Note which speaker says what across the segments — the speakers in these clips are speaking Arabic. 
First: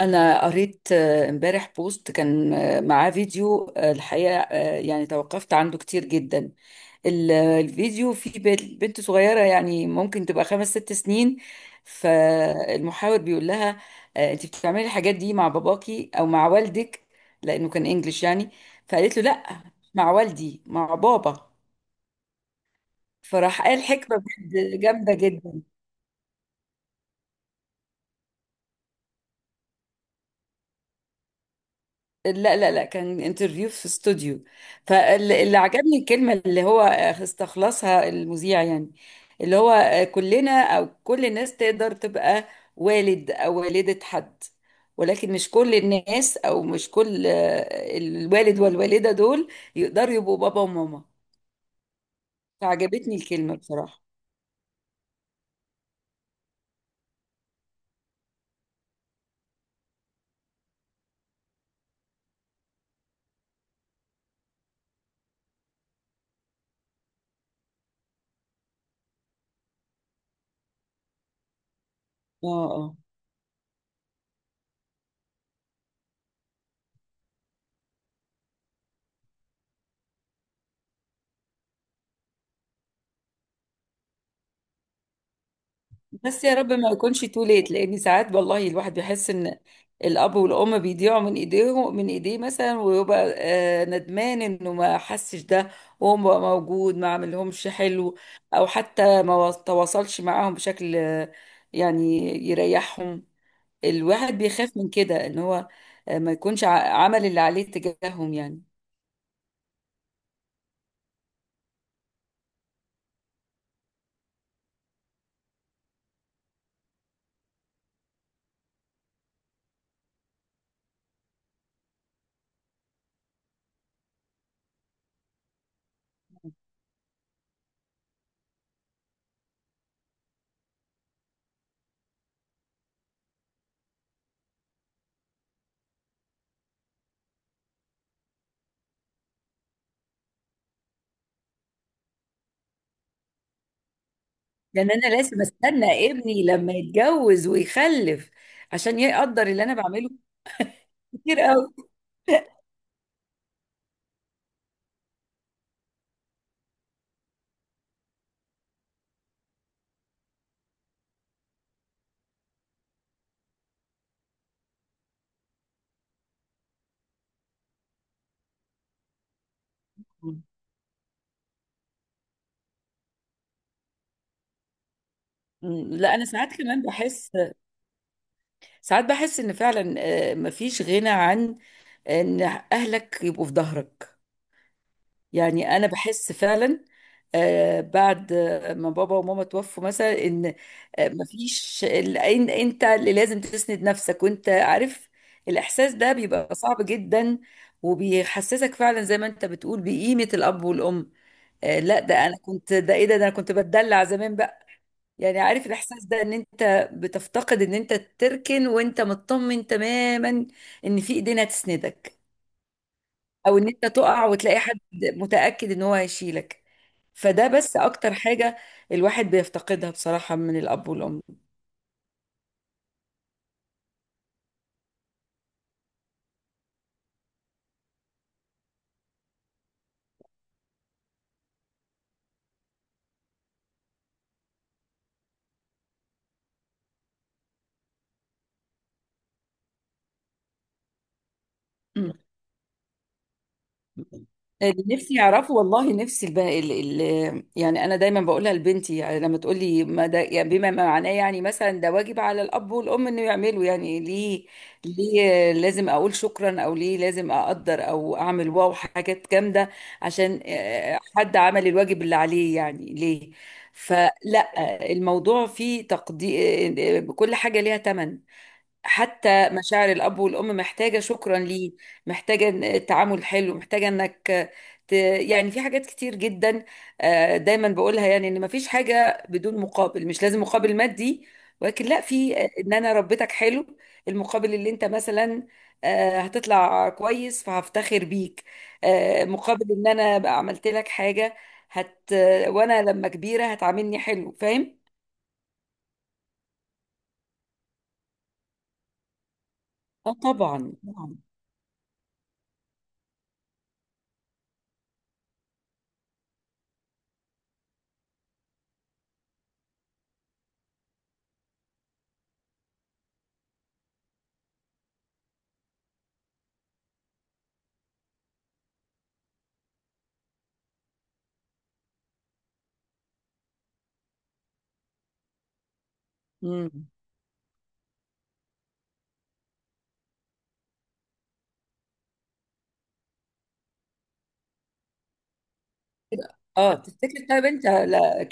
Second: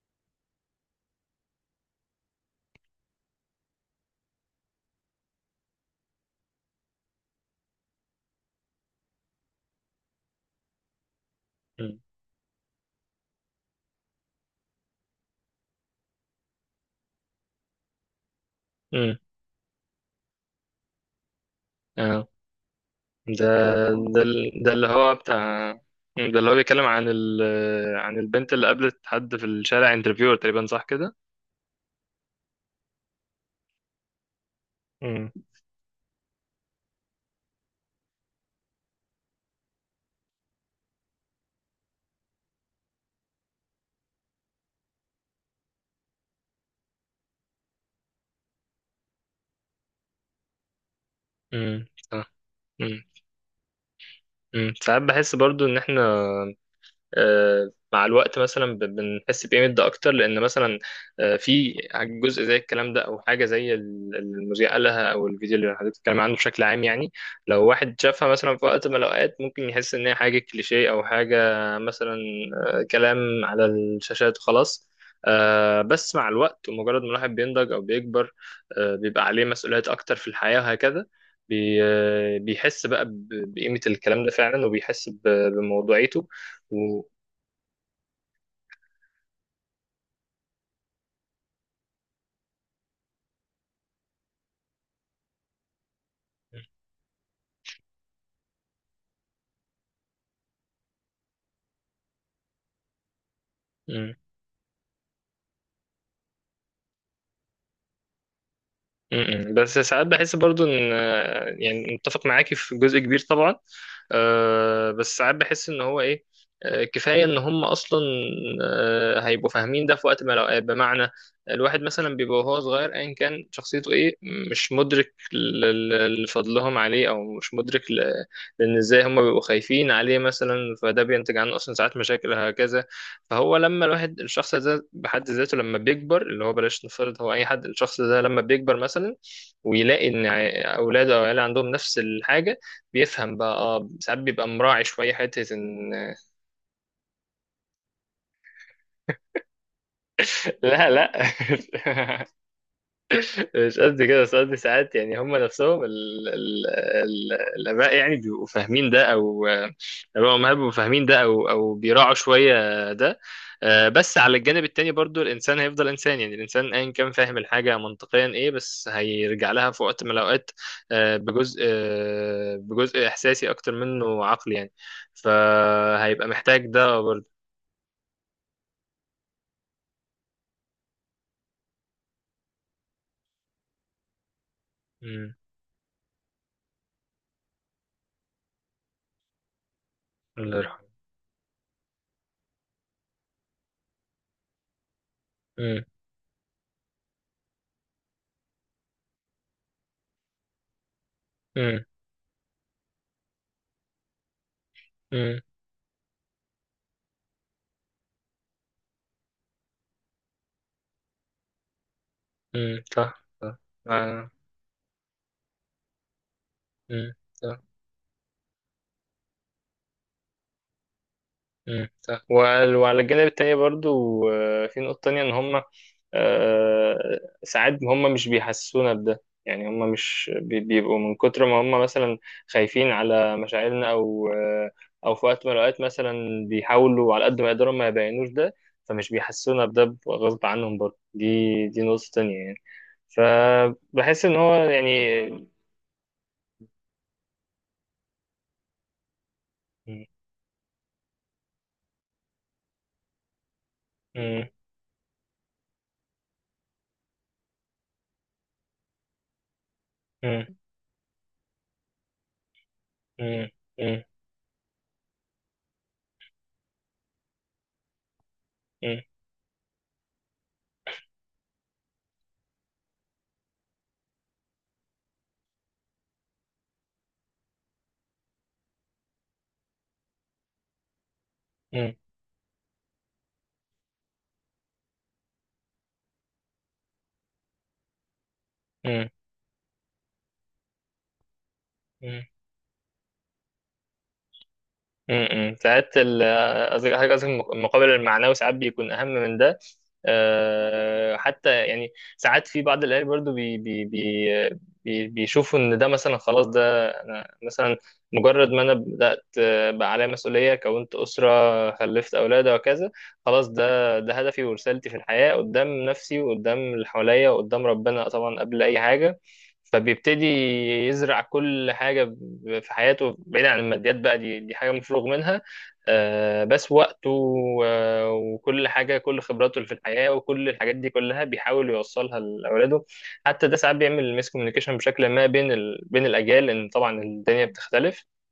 Speaker 1: أنا قريت امبارح بوست كان معاه فيديو الحقيقة يعني توقفت عنده كتير جدا. الفيديو فيه بنت صغيرة يعني ممكن تبقى خمس ست سنين.
Speaker 2: مم.
Speaker 1: فالمحاور بيقول لها أنت بتعملي الحاجات دي مع باباكي أو مع والدك، لأنه كان إنجليش يعني. فقالت
Speaker 2: مم.
Speaker 1: له لأ، مع والدي مع بابا.
Speaker 2: اه. ده
Speaker 1: فراح قال حكمة
Speaker 2: ده ال- ده
Speaker 1: بجد
Speaker 2: اللي هو
Speaker 1: جامدة
Speaker 2: بتاع
Speaker 1: جدا.
Speaker 2: ده اللي هو بيتكلم عن عن البنت اللي قابلت حد في الشارع، انترفيور تقريبا، صح كده؟
Speaker 1: لا لا لا، كان انترفيو في استوديو.
Speaker 2: امم.
Speaker 1: فاللي عجبني الكلمة اللي هو استخلصها المذيع يعني، اللي هو كلنا أو كل الناس تقدر تبقى والد أو والدة حد، ولكن مش كل الناس أو مش كل الوالد والوالدة دول يقدروا يبقوا بابا وماما.
Speaker 2: صح. امم.
Speaker 1: فعجبتني الكلمة بصراحة.
Speaker 2: ساعات بحس برضو ان احنا، مع الوقت مثلا بنحس بقيمة ده أكتر، لأن مثلا في جزء زي الكلام ده، أو حاجة زي المذيع قالها، أو الفيديو اللي حضرتك بتتكلم عنه بشكل عام يعني. لو واحد شافها مثلا في وقت من الأوقات، ممكن يحس إن هي حاجة كليشيه أو حاجة مثلا،
Speaker 1: اه اه،
Speaker 2: كلام على الشاشات وخلاص. بس مع الوقت ومجرد ما الواحد بينضج أو بيكبر، بيبقى عليه مسؤوليات أكتر في الحياة وهكذا. بيحس بقى بقيمة الكلام ده فعلا، وبيحس بموضوعيته.
Speaker 1: بس يا رب ما يكونش تو ليت، لان ساعات والله الواحد بيحس ان الاب والام بيضيعوا من ايديهم من ايديه مثلا، ويبقى ندمان انه ما حسش ده وهو بقى موجود، ما عملهمش حلو، او حتى ما و- تواصلش معاهم بشكل يعني يريحهم.
Speaker 2: مم.
Speaker 1: الواحد بيخاف من كده ان هو ما يكونش عمل اللي عليه تجاههم يعني.
Speaker 2: مم. بس ساعات بحس برضو ان، يعني متفق معاكي في جزء كبير طبعا. بس ساعات بحس ان هو ايه، كفايه ان هم اصلا هيبقوا فاهمين ده في وقت ما الأوقات. بمعنى، الواحد مثلا بيبقى وهو صغير ايا كان شخصيته ايه، مش مدرك لفضلهم عليه، او مش مدرك لان ازاي هم بيبقوا خايفين عليه مثلا، فده بينتج عنه اصلا ساعات مشاكل هكذا. فهو لما الواحد الشخص ده بحد ذاته لما بيكبر، اللي هو بلاش نفترض، هو اي حد الشخص ده لما بيكبر مثلا ويلاقي ان اولاده او عياله عندهم نفس الحاجه، بيفهم بقى. اه، ساعات بيبقى مراعي
Speaker 1: لان انا
Speaker 2: شويه
Speaker 1: لازم
Speaker 2: حته ان
Speaker 1: استنى ابني لما يتجوز ويخلف عشان يقدر اللي انا بعمله،
Speaker 2: لا، لا.
Speaker 1: كتير قوي.
Speaker 2: مش قد كده، بس قصدي ساعات يعني هم نفسهم ال ال ال الآباء يعني بيبقوا فاهمين ده، أو الآباء والأمهات بيبقوا فاهمين ده أو بيراعوا شوية ده. بس على الجانب التاني برضو الإنسان هيفضل إنسان، يعني الإنسان أيا كان فاهم الحاجة منطقيا إيه، بس هيرجع لها في وقت من الأوقات بجزء إحساسي أكتر منه عقلي يعني،
Speaker 1: مم، لا انا
Speaker 2: فهيبقى
Speaker 1: ساعات
Speaker 2: محتاج
Speaker 1: كمان
Speaker 2: ده برضو.
Speaker 1: بحس، ساعات بحس ان فعلا مفيش غنى عن ان اهلك يبقوا في ظهرك.
Speaker 2: مم.
Speaker 1: يعني انا بحس فعلا بعد ما بابا وماما توفوا مثلا ان
Speaker 2: الله يرحمه.
Speaker 1: انت اللي لازم تسند نفسك، وانت عارف
Speaker 2: مم.
Speaker 1: الاحساس ده بيبقى صعب جدا، وبيحسسك فعلا زي ما انت بتقول بقيمة الاب والام.
Speaker 2: مم.
Speaker 1: لا ده انا كنت، ده ايه ده ده انا كنت بتدلع زمان
Speaker 2: مم.
Speaker 1: يعني. عارف الاحساس ده ان انت بتفتقد ان انت تركن وانت مطمن تماما ان في ايدين هتسندك،
Speaker 2: مم. صح، صح.
Speaker 1: او ان انت تقع
Speaker 2: آه.
Speaker 1: وتلاقي حد متأكد ان هو هيشيلك.
Speaker 2: مم.
Speaker 1: فده
Speaker 2: صح.
Speaker 1: بس اكتر حاجة الواحد بيفتقدها بصراحة من الاب والام.
Speaker 2: مم، صح. وعلى الجانب التاني برضو، في نقطة تانية إن هما، ساعات هما مش بيحسسونا بده، يعني هما مش بي- بيبقوا من كتر ما هما مثلا خايفين على مشاعرنا، أو أو في وقت من الأوقات مثلا بيحاولوا على قد ما يقدروا ما يبينوش ده، فمش بيحسسونا بده غصب عنهم برضو. دي نقطة تانية يعني، فبحس إن هو
Speaker 1: اللي نفسي
Speaker 2: يعني.
Speaker 1: يعرفه والله، نفسي البقى ال... ال... يعني انا دايما بقولها لبنتي، يعني لما تقول لي
Speaker 2: مم.
Speaker 1: ما ده يعني بما معناه، يعني مثلا ده واجب على الاب والام انه يعملوا، يعني ليه؟
Speaker 2: مم.
Speaker 1: ليه لازم اقول شكرا، او ليه لازم اقدر او اعمل واو حاجات جامده عشان
Speaker 2: مم.
Speaker 1: حد عمل الواجب اللي عليه يعني؟ ليه؟
Speaker 2: مم. مم.
Speaker 1: فلا، الموضوع فيه تقدير، كل حاجه ليها ثمن. حتى مشاعر الأب والأم محتاجة شكرا، ليه؟ محتاجة تعامل حلو، محتاجة إنك ت... يعني في حاجات كتير جدا. دايما بقولها، يعني إن مفيش حاجة بدون مقابل، مش لازم مقابل مادي، ولكن
Speaker 2: مم.
Speaker 1: لا، في إن أنا ربيتك حلو، المقابل اللي أنت مثلا هتطلع كويس فهفتخر بيك،
Speaker 2: مم.
Speaker 1: مقابل إن أنا بقى عملت لك حاجة، هت،
Speaker 2: مم.
Speaker 1: وأنا لما كبيرة هتعاملني حلو. فاهم؟
Speaker 2: امم، ساعات ال- قصدي حاجة قصدي المقابل المعنوي ساعات بيكون أهم من ده.
Speaker 1: اه طبعا
Speaker 2: حتى يعني ساعات في بعض الأهالي برضو بيشوفوا إن ده، مثلا خلاص ده أنا مثلا مجرد ما أنا بدأت، بقى عليا مسؤولية كونت أسرة خلفت أولاد وكذا، خلاص ده هدفي ورسالتي في الحياة قدام نفسي وقدام اللي حواليا وقدام ربنا طبعا قبل أي حاجة. فبيبتدي يزرع كل حاجة في حياته، بعيد عن الماديات بقى، دي حاجة مفروغ منها.
Speaker 1: طبعا.
Speaker 2: بس وقته وكل حاجة، كل خبراته اللي في الحياة وكل الحاجات دي كلها بيحاول يوصلها لأولاده. حتى ده ساعات بيعمل ميس كوميونيكيشن بشكل ما بين بين الأجيال، لأن
Speaker 1: اه
Speaker 2: طبعا
Speaker 1: تفتكر
Speaker 2: الدنيا
Speaker 1: طيب انت،
Speaker 2: بتختلف.
Speaker 1: لا،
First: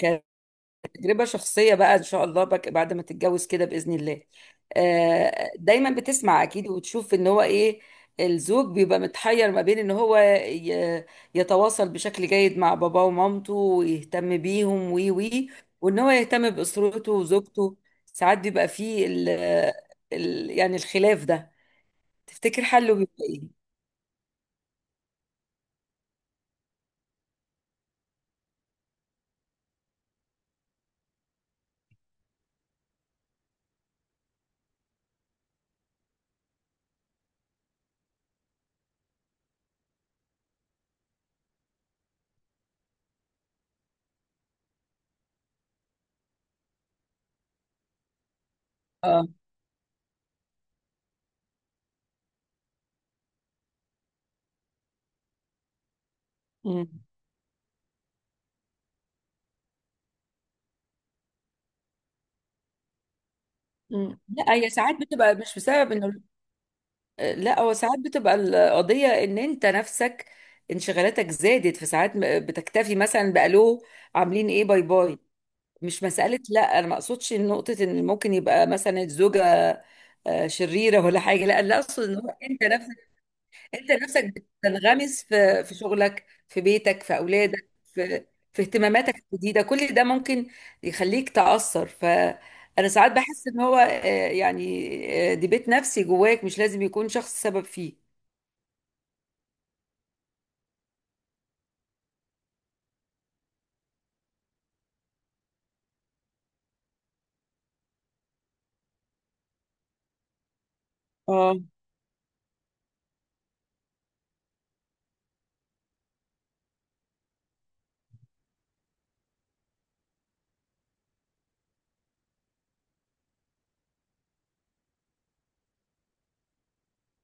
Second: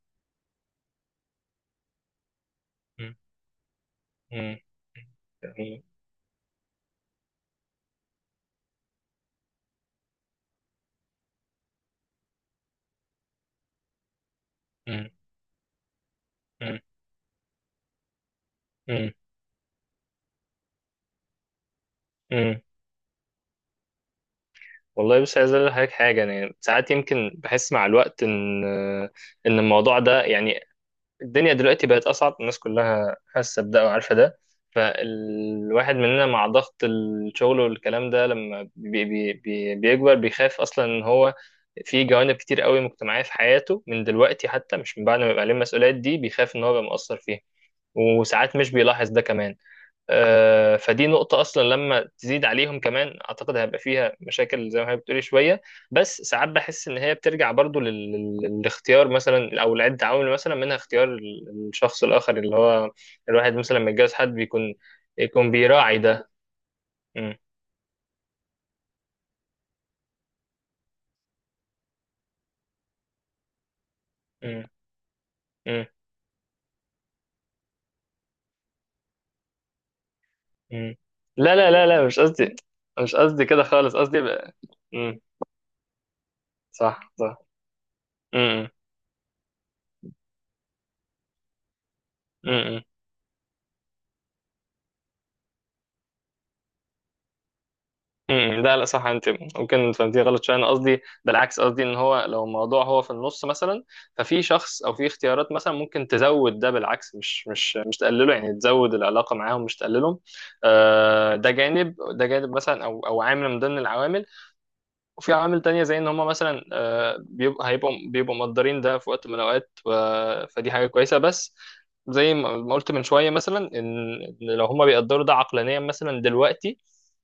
Speaker 1: كتجربة شخصية بقى ان شاء الله بك بعد ما
Speaker 2: مم.
Speaker 1: تتجوز كده بإذن الله،
Speaker 2: مم. مم.
Speaker 1: دايما بتسمع اكيد وتشوف ان هو ايه. الزوج بيبقى متحير ما بين ان هو يتواصل بشكل جيد مع باباه ومامته ويهتم بيهم وي، وان هو يهتم
Speaker 2: مم.
Speaker 1: بأسرته وزوجته. ساعات بيبقى فيه
Speaker 2: مم.
Speaker 1: ال يعني الخلاف ده،
Speaker 2: مم.
Speaker 1: تفتكر حله بيبقى ايه؟
Speaker 2: والله بص، عايز اقول لحضرتك حاجه، يعني ساعات يمكن بحس مع الوقت ان، الموضوع ده يعني، الدنيا دلوقتي بقت أصعب، الناس كلها حاسة بده وعارفة ده. فالواحد مننا مع ضغط الشغل والكلام ده لما بي بي بي بيكبر، بيخاف أصلا إن هو في جوانب كتير قوي مجتمعية في حياته من دلوقتي، حتى مش من بعد ما يبقى عليه المسؤوليات دي، بيخاف إن هو يبقى مقصر فيها، وساعات مش بيلاحظ ده
Speaker 1: اه،
Speaker 2: كمان. فدي نقطة أصلا لما تزيد عليهم كمان، أعتقد هيبقى فيها مشاكل زي ما هي بتقولي شوية. بس ساعات بحس
Speaker 1: مم.
Speaker 2: إن هي بترجع برضو للاختيار مثلا، أو لعدة عوامل مثلا منها اختيار الشخص الآخر اللي هو، الواحد مثلا لما يتجوز
Speaker 1: مم.
Speaker 2: حد
Speaker 1: لا هي
Speaker 2: بيكون
Speaker 1: ساعات بتبقى مش بسبب
Speaker 2: بيراعي
Speaker 1: انه،
Speaker 2: ده. م-
Speaker 1: لا هو ساعات بتبقى القضية ان انت نفسك، انشغالاتك زادت. في ساعات بتكتفي مثلا بألو، عاملين
Speaker 2: م-
Speaker 1: ايه، باي باي.
Speaker 2: م-
Speaker 1: مش مسألة، لا انا ما اقصدش نقطة ان ممكن يبقى مثلا الزوجة
Speaker 2: م.
Speaker 1: شريرة ولا حاجة،
Speaker 2: لا
Speaker 1: لا
Speaker 2: لا
Speaker 1: اللي
Speaker 2: لا
Speaker 1: اقصد
Speaker 2: لا،
Speaker 1: ان
Speaker 2: مش
Speaker 1: هو
Speaker 2: قصدي،
Speaker 1: انت نفسك.
Speaker 2: مش قصدي كده
Speaker 1: انت
Speaker 2: خالص، قصدي
Speaker 1: نفسك
Speaker 2: بقى. م.
Speaker 1: بتنغمس في شغلك، في بيتك،
Speaker 2: صح،
Speaker 1: في
Speaker 2: صح.
Speaker 1: اولادك، في في
Speaker 2: م- م-
Speaker 1: اهتماماتك الجديدة، كل ده ممكن يخليك تأثر ف،
Speaker 2: م- م.
Speaker 1: انا ساعات بحس ان هو يعني دي بيت نفسي جواك، مش لازم يكون شخص سبب فيه.
Speaker 2: امم، لا لا صح. انت ممكن فهمتيه غلط شويه. انا قصدي بالعكس، قصدي ان هو لو الموضوع هو في النص مثلا، ففي شخص او في اختيارات مثلا ممكن تزود ده بالعكس، مش تقلله، يعني تزود العلاقه معاهم مش تقللهم.
Speaker 1: اه
Speaker 2: ده جانب مثلا او عامل من ضمن العوامل. وفي عوامل تانية زي ان هم مثلا بيبقوا بيبقوا مقدرين ده في وقت من الاوقات، فدي حاجه كويسه. بس زي ما قلت من شويه مثلا ان، إن لو هم بيقدروا ده عقلانيا مثلا دلوقتي،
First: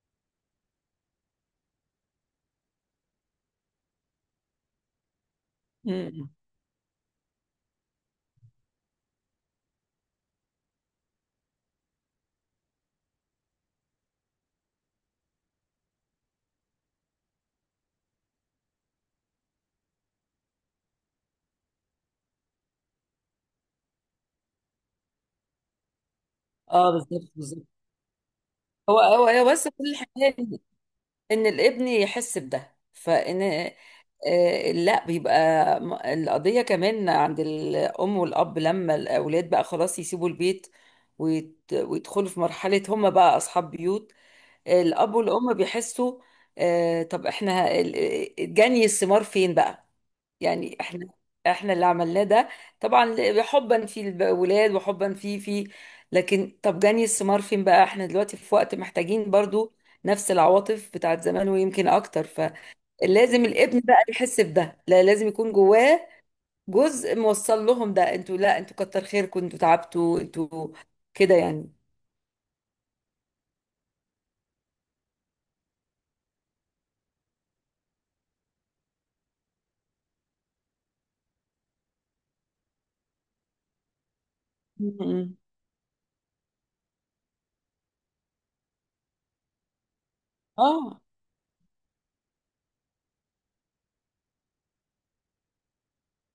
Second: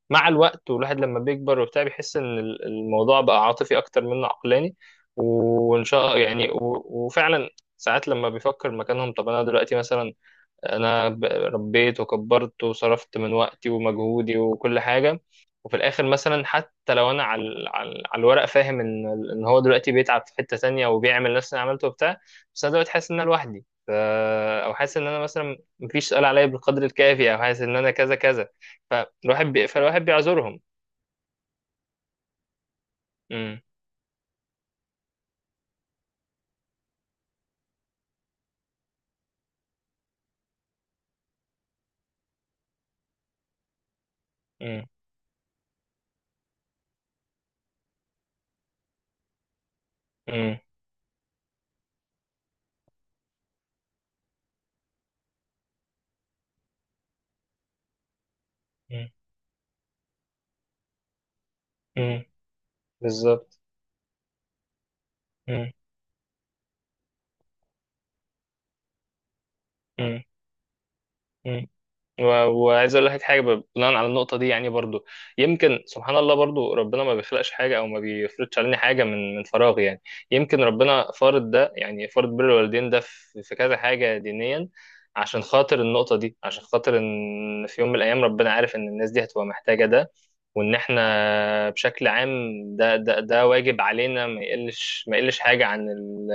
Speaker 2: مع الوقت والواحد لما بيكبر وبتاع، بيحس ان الموضوع بقى عاطفي اكتر منه عقلاني. وان شاء
Speaker 1: مم.
Speaker 2: يعني وفعلا ساعات لما بيفكر مكانهم، طب انا دلوقتي مثلا، انا ربيت وكبرت وصرفت من وقتي ومجهودي وكل حاجه، وفي الاخر مثلا حتى لو انا على على الورق فاهم ان، ان هو دلوقتي بيتعب في حته تانية وبيعمل نفس اللي عملته وبتاع، بس انا دلوقتي حاسس ان انا لوحدي او حاسس ان انا مثلا مفيش سؤال عليا بالقدر
Speaker 1: اه بالظبط
Speaker 2: الكافي، او حاسس
Speaker 1: بالظبط.
Speaker 2: ان انا كذا كذا،
Speaker 1: هو هو هو بس كل
Speaker 2: فالواحد
Speaker 1: الحكايه
Speaker 2: بيعذرهم.
Speaker 1: ان، إن الابن يحس بده، فان
Speaker 2: امم.
Speaker 1: لا بيبقى، القضيه كمان عند الام والاب لما الاولاد بقى خلاص يسيبوا البيت، ويدخلوا في مرحله هم بقى اصحاب بيوت،
Speaker 2: امم.
Speaker 1: الاب والام بيحسوا طب احنا جني الثمار فين بقى؟
Speaker 2: امم.
Speaker 1: يعني احنا، احنا اللي عملناه ده طبعا حبا في الولاد وحبا في في، لكن طب جني الثمار فين بقى؟ احنا دلوقتي في وقت محتاجين برضو نفس العواطف بتاعت زمان ويمكن اكتر.
Speaker 2: امم.
Speaker 1: فلازم
Speaker 2: بالظبط.
Speaker 1: الابن بقى يحس بده، لا لازم يكون جواه جزء موصل لهم ده، انتوا، لا انتوا كتر خيركم، انتوا تعبتوا انتوا، كده
Speaker 2: امم.
Speaker 1: يعني.
Speaker 2: وعايز اقول لك حاجه بناء على النقطه دي يعني برضو، يمكن سبحان الله برضو ربنا ما بيخلقش حاجه او ما بيفرضش علينا حاجه من فراغ يعني. يمكن ربنا فارض ده، يعني فارض بر الوالدين ده في كذا حاجه دينيا،
Speaker 1: م- م.
Speaker 2: عشان خاطر النقطه دي، عشان خاطر ان في يوم من الايام ربنا عارف ان الناس دي هتبقى محتاجه ده. وان
Speaker 1: اه
Speaker 2: احنا بشكل عام، ده واجب علينا، ما يقلش حاجه عن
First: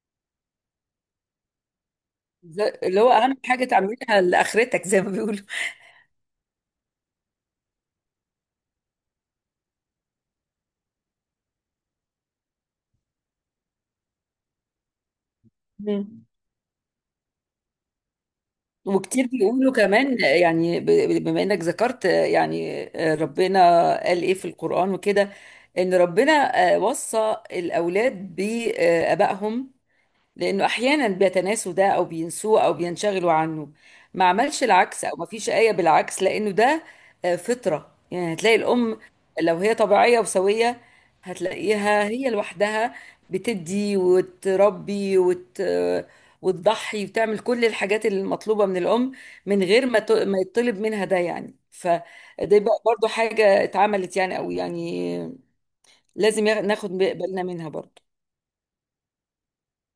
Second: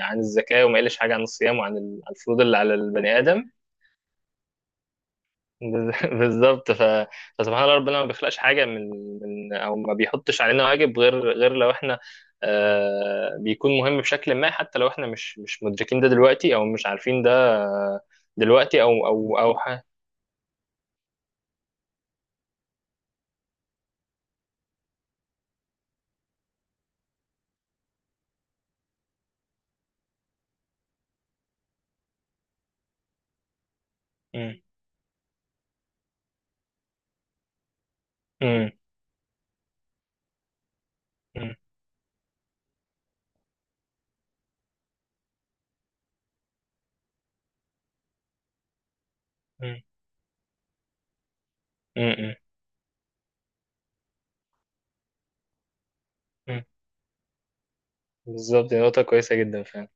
Speaker 2: عن الزكاه، وما يقلش حاجه عن الصيام وعن عن الفروض اللي على
Speaker 1: اللي هو
Speaker 2: البني
Speaker 1: اهم
Speaker 2: ادم.
Speaker 1: حاجة تعملها لاخرتك زي ما بيقولوا.
Speaker 2: بالظبط. فسبحان الله ربنا ما بيخلقش حاجه من من او ما بيحطش علينا واجب غير لو احنا، آه، بيكون مهم بشكل ما، حتى لو احنا مش مدركين ده دلوقتي، او مش عارفين ده دلوقتي او
Speaker 1: وكتير
Speaker 2: او او
Speaker 1: بيقولوا
Speaker 2: ح...
Speaker 1: كمان، يعني بما انك ذكرت يعني ربنا قال ايه في القرآن وكده، ان ربنا وصى الاولاد بابائهم لأنه أحيانا بيتناسوا ده أو بينسوه أو بينشغلوا عنه. ما
Speaker 2: م-
Speaker 1: عملش العكس أو ما فيش آية بالعكس، لأنه ده فطرة. يعني هتلاقي
Speaker 2: م-
Speaker 1: الأم لو هي طبيعية وسوية،
Speaker 2: م-
Speaker 1: هتلاقيها هي لوحدها بتدي وتربي وت... وتضحي وتعمل كل الحاجات المطلوبة من الأم، من
Speaker 2: م-
Speaker 1: غير ما ت... ما يطلب منها ده يعني. فده
Speaker 2: م- م-
Speaker 1: بقى برضو حاجة اتعملت يعني، أو يعني لازم
Speaker 2: م-
Speaker 1: ناخد بالنا منها برضو.
Speaker 2: بالظبط، دي نقطه كويسه جدا فعلا.